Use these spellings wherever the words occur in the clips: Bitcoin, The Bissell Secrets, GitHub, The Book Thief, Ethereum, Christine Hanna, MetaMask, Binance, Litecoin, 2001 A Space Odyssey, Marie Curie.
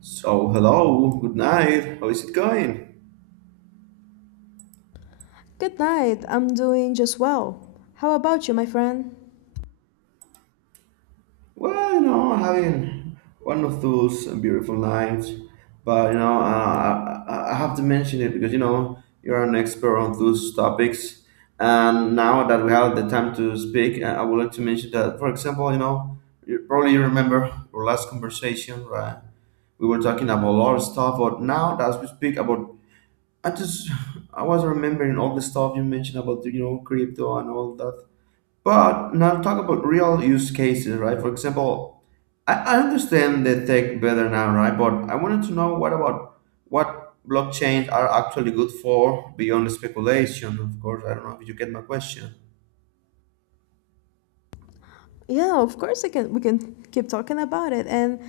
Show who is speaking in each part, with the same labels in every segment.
Speaker 1: So hello, good night. How is it going?
Speaker 2: Good night. I'm doing just well. How about you, my friend?
Speaker 1: Well, you know, having one of those beautiful nights, but I have to mention it because you know you're an expert on those topics, and now that we have the time to speak, I would like to mention that, for example, you probably remember our last conversation, right? We were talking about a lot of stuff, but now that we speak about, I just I was remembering all the stuff you mentioned about crypto and all that. But now talk about real use cases, right? For example, I understand the tech better now, right? But I wanted to know what about what blockchains are actually good for beyond speculation, of course. I don't know if you get my question.
Speaker 2: Yeah, of course I can. We can keep talking about it. And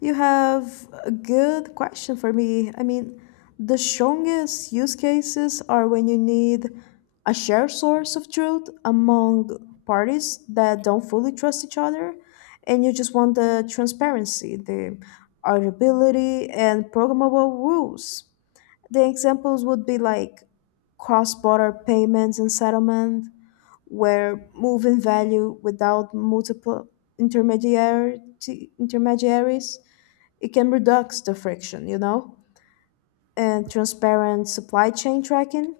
Speaker 2: you have a good question for me. I mean, the strongest use cases are when you need a shared source of truth among parties that don't fully trust each other, and you just want the transparency, the auditability, and programmable rules. The examples would be like cross border payments and settlement, where moving value without multiple intermediary, intermediaries, it can reduce the friction, you know, and transparent supply chain tracking,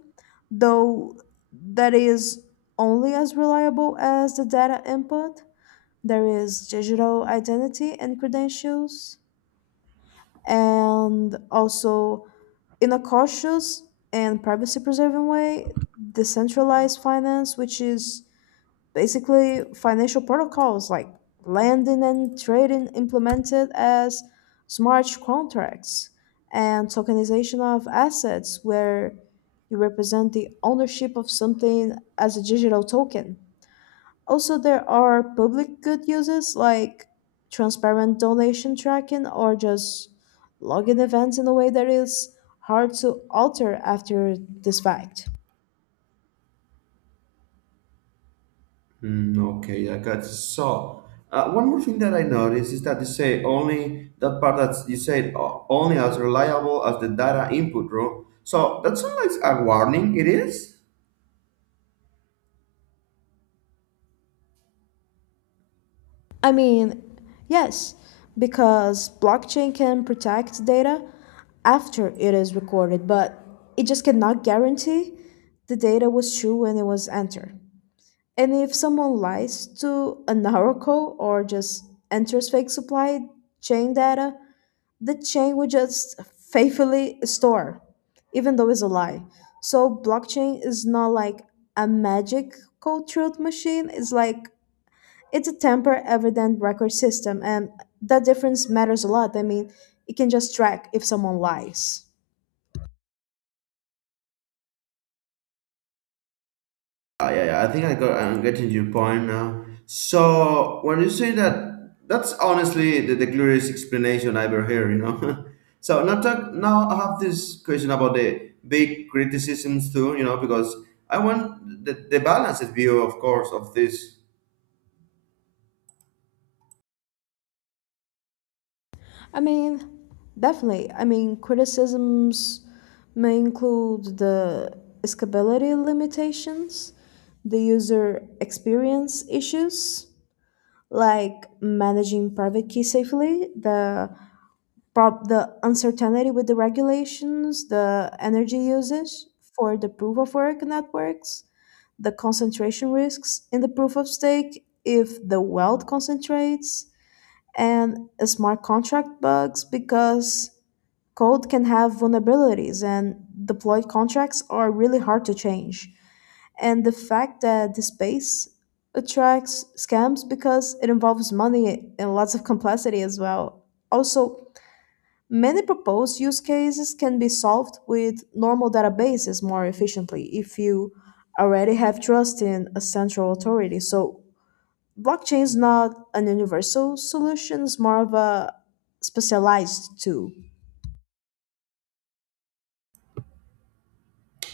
Speaker 2: though that is only as reliable as the data input. There is digital identity and credentials, and also in a cautious and privacy preserving way, decentralized finance, which is basically financial protocols like lending and trading implemented as smart contracts and tokenization of assets where you represent the ownership of something as a digital token. Also, there are public good uses like transparent donation tracking or just logging events in a way that is hard to alter after this fact.
Speaker 1: Hmm, okay, I got it. So, one more thing that I noticed is that you say only that part that you said only as reliable as the data input, bro. So that sounds like a warning. It is.
Speaker 2: I mean, yes, because blockchain can protect data after it is recorded, but it just cannot guarantee the data was true when it was entered. And if someone lies to an oracle or just enters fake supply chain data, the chain will just faithfully store, even though it's a lie. So blockchain is not like a magical truth machine. It's like it's a temper evident record system, and that difference matters a lot. I mean, it can just track if someone lies.
Speaker 1: Yeah, yeah, I think I'm getting your point now. So when you say that, that's honestly the clearest explanation I ever hear. You know. So now talk, now I have this question about the big criticisms too. You know, because I want the balanced view, of course, of this.
Speaker 2: I mean, definitely. I mean, criticisms may include the scalability limitations, the user experience issues like managing private key safely, the uncertainty with the regulations, the energy usage for the proof of work networks, the concentration risks in the proof of stake if the wealth concentrates, and smart contract bugs because code can have vulnerabilities and deployed contracts are really hard to change and the fact that the space attracts scams because it involves money and lots of complexity as well. Also, many proposed use cases can be solved with normal databases more efficiently if you already have trust in a central authority. So, blockchain is not an universal solution, it's more of a specialized tool.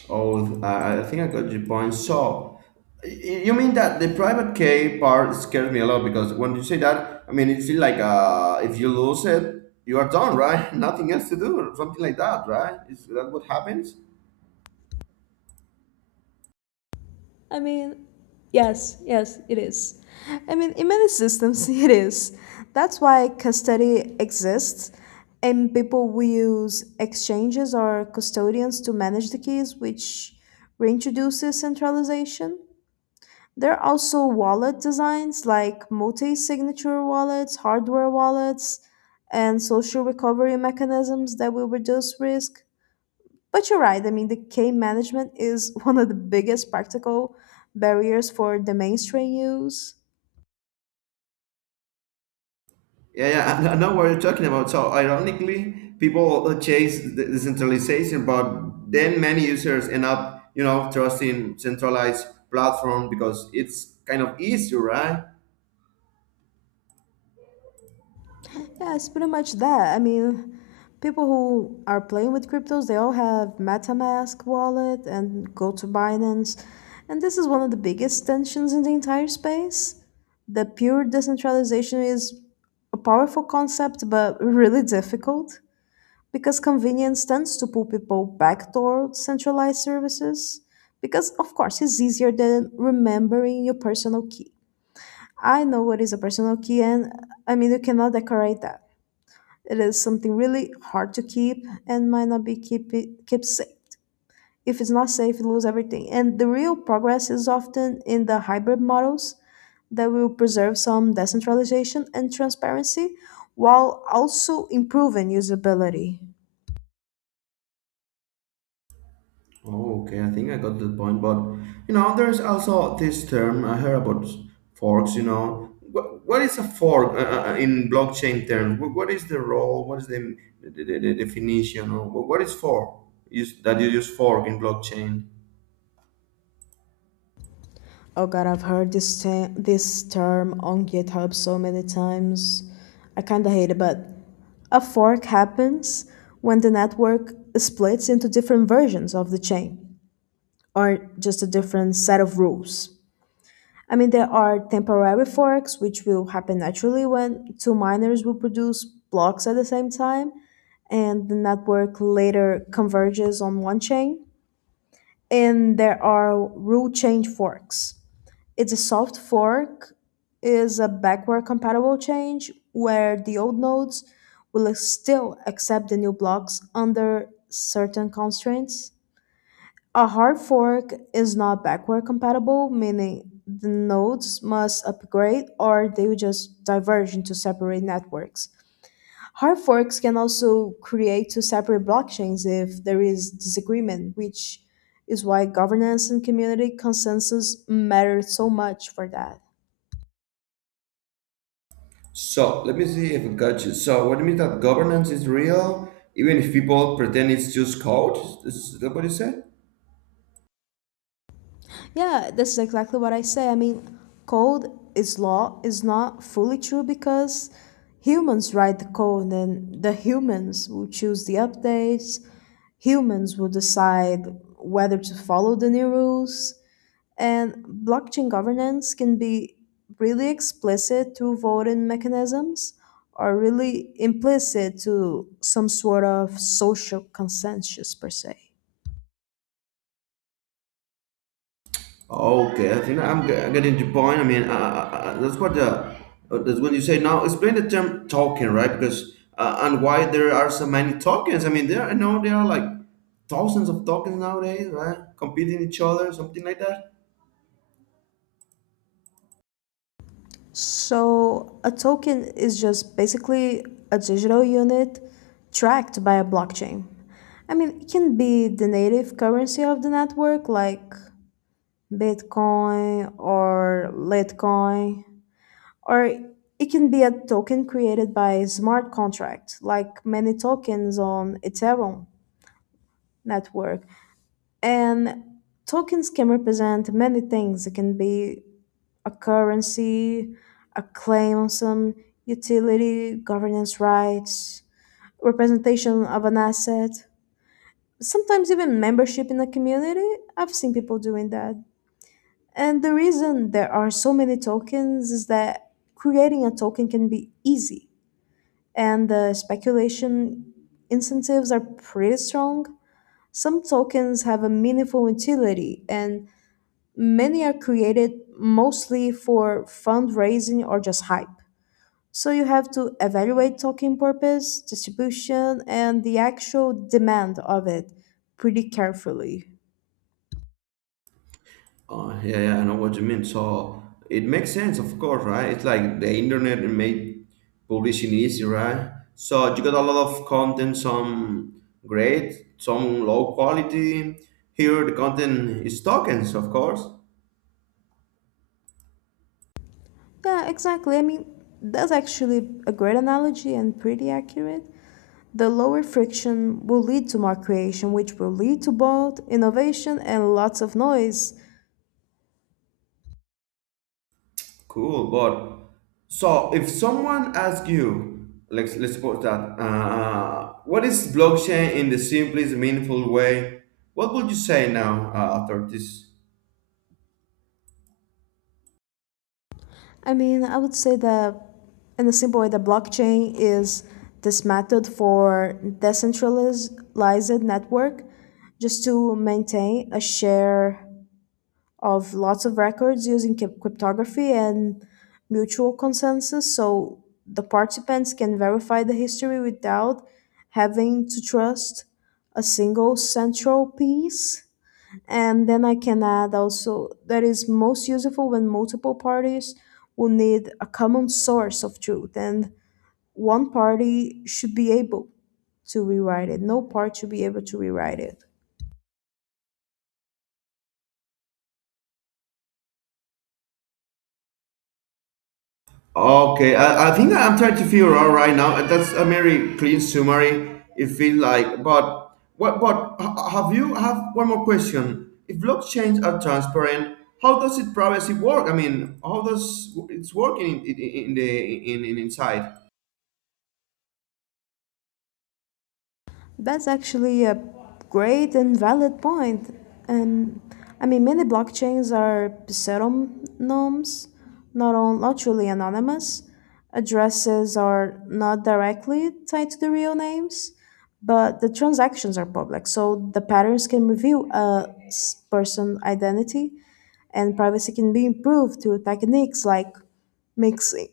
Speaker 1: Oh, I think I got your point. So, you mean that the private key part scares me a lot because when you say that, I mean, it feels like if you lose it, you are done, right? Nothing else to do, or something like that, right? Is that what happens?
Speaker 2: I mean, yes, yes, it is. I mean, in many systems, it is. That's why custody exists, and people will use exchanges or custodians to manage the keys, which reintroduces centralization. There are also wallet designs like multi signature wallets, hardware wallets, and social recovery mechanisms that will reduce risk. But you're right, I mean, the K management is one of the biggest practical barriers for the mainstream use.
Speaker 1: Yeah, yeah, I know what you're talking about. So, ironically, people chase the centralization, but then many users end up, you know, trusting centralized platform because it's kind of easier, right?
Speaker 2: Yeah, it's pretty much that. I mean, people who are playing with cryptos, they all have MetaMask wallet and go to Binance. And this is one of the biggest tensions in the entire space. The pure decentralization is a powerful concept, but really difficult. Because convenience tends to pull people back toward centralized services. Because, of course, it's easier than remembering your personal key. I know what is a personal key, and I mean, you cannot decorate that. It is something really hard to keep and might not be kept safe. If it's not safe, you lose everything. And the real progress is often in the hybrid models that will preserve some decentralization and transparency while also improving usability.
Speaker 1: Oh, okay, I think I got the point. But you know, there's also this term I heard about forks. You know, what is a fork in blockchain terms? What is the role? What is the definition? Or what is fork? Use that you use fork in blockchain.
Speaker 2: Oh God, I've heard this term on GitHub so many times. I kind of hate it, but a fork happens when the network splits into different versions of the chain or just a different set of rules. I mean, there are temporary forks, which will happen naturally when two miners will produce blocks at the same time, and the network later converges on one chain. And there are rule change forks. It's a soft fork, is a backward compatible change where the old nodes will still accept the new blocks under certain constraints. A hard fork is not backward compatible, meaning the nodes must upgrade or they will just diverge into separate networks. Hard forks can also create two separate blockchains if there is disagreement, which is why governance and community consensus matter so much for that.
Speaker 1: So let me see if I got you. So what it means that governance is real, even if people pretend it's just code. Is that what you said?
Speaker 2: Yeah, this is exactly what I say. I mean, code is law is not fully true because humans write the code and the humans will choose the updates. Humans will decide whether to follow the new rules. And blockchain governance can be really explicit through voting mechanisms or really implicit to some sort of social consensus per se.
Speaker 1: Okay, I think getting the point. I mean, that's what the that's what you say. Now, explain the term token, right? Because and why there are so many tokens. I mean, there I know there are like thousands of tokens nowadays, right? Competing each other, something like that.
Speaker 2: So, a token is just basically a digital unit tracked by a blockchain. I mean, it can be the native currency of the network, like Bitcoin or Litecoin, or it can be a token created by a smart contract, like many tokens on Ethereum network. And tokens can represent many things. It can be a currency, a claim on some utility, governance rights, representation of an asset, sometimes even membership in a community. I've seen people doing that. And the reason there are so many tokens is that creating a token can be easy, and the speculation incentives are pretty strong. Some tokens have a meaningful utility, and many are created mostly for fundraising or just hype. So you have to evaluate token purpose, distribution, and the actual demand of it pretty carefully.
Speaker 1: Yeah, yeah, I know what you mean. So it makes sense, of course, right? It's like the internet made publishing easy, right? So you got a lot of content, some great, some low quality. Here the content is tokens, of course.
Speaker 2: Yeah, exactly. I mean, that's actually a great analogy and pretty accurate. The lower friction will lead to more creation, which will lead to both innovation and lots of noise.
Speaker 1: Cool, but so if someone asks you, let's suppose that what is blockchain in the simplest meaningful way, what would you say now after this?
Speaker 2: I mean, I would say that in a simple way, the blockchain is this method for decentralized network just to maintain a share of lots of records using cryptography and mutual consensus so the participants can verify the history without having to trust a single central piece, and then I can add also that is most useful when multiple parties will need a common source of truth and one party should be able to rewrite it no part should be able to rewrite it.
Speaker 1: Okay, I think I'm trying to figure out right now, and that's a very clean summary. It feels like, but what? But have you have one more question? If blockchains are transparent, how does it privacy work? I mean, how does it's working in the in inside?
Speaker 2: That's actually a great and valid point. And I mean, many blockchains are pseudonyms, not truly anonymous. Addresses are not directly tied to the real names, but the transactions are public, so the patterns can reveal a person's identity, and privacy can be improved through techniques like mixing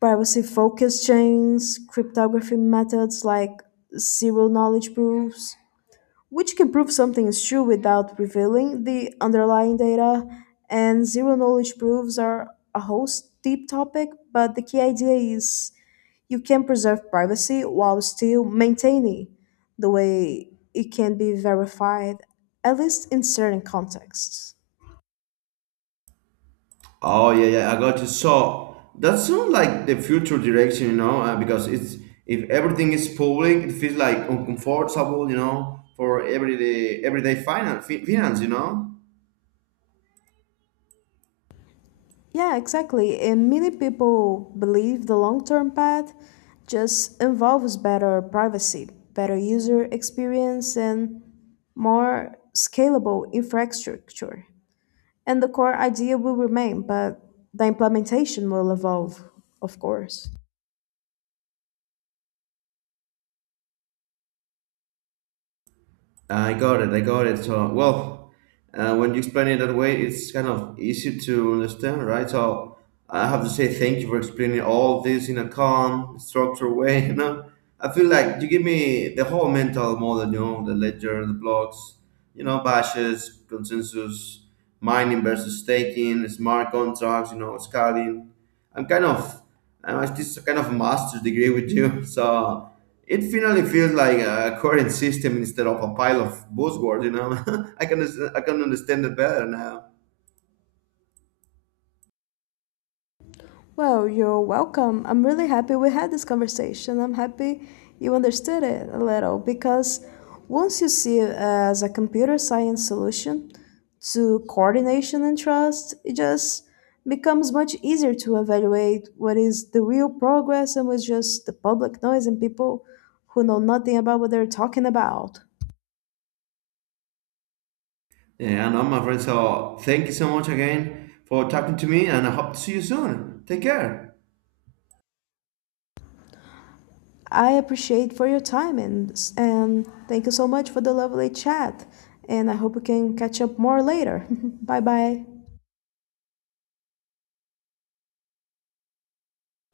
Speaker 2: privacy focused chains, cryptography methods like zero knowledge proofs, which can prove something is true without revealing the underlying data. And zero knowledge proofs are a whole deep topic, but the key idea is you can preserve privacy while still maintaining the way it can be verified, at least in certain contexts.
Speaker 1: Oh yeah, yeah, I got you. So that sounds like the future direction, you know, because it's if everything is public, it feels like uncomfortable, you know, for everyday finance, you know.
Speaker 2: Yeah, exactly. And many people believe the long term path just involves better privacy, better user experience, and more scalable infrastructure. And the core idea will remain, but the implementation will evolve, of course.
Speaker 1: I got it. I got it. So, well, when you explain it that way, it's kind of easy to understand, right? So, I have to say thank you for explaining all this in a calm, structured way. You know, I feel like you give me the whole mental model. You know, the ledger, the blocks, you know, bashes, consensus, mining versus staking, smart contracts. You know, scaling. I'm kind of, I'm at this kind of master's degree with you. So. It finally feels like a coherent system instead of a pile of buzzwords, you know. I can I can understand it better now.
Speaker 2: Well, you're welcome. I'm really happy we had this conversation. I'm happy you understood it a little because once you see it as a computer science solution to coordination and trust, it just becomes much easier to evaluate what is the real progress and what's just the public noise and people who know nothing about what they're talking about.
Speaker 1: Yeah, I know, my friend. So thank you so much again for talking to me, and I hope to see you soon. Take care.
Speaker 2: I appreciate for your time and thank you so much for the lovely chat. And I hope we can catch up more later. Bye bye.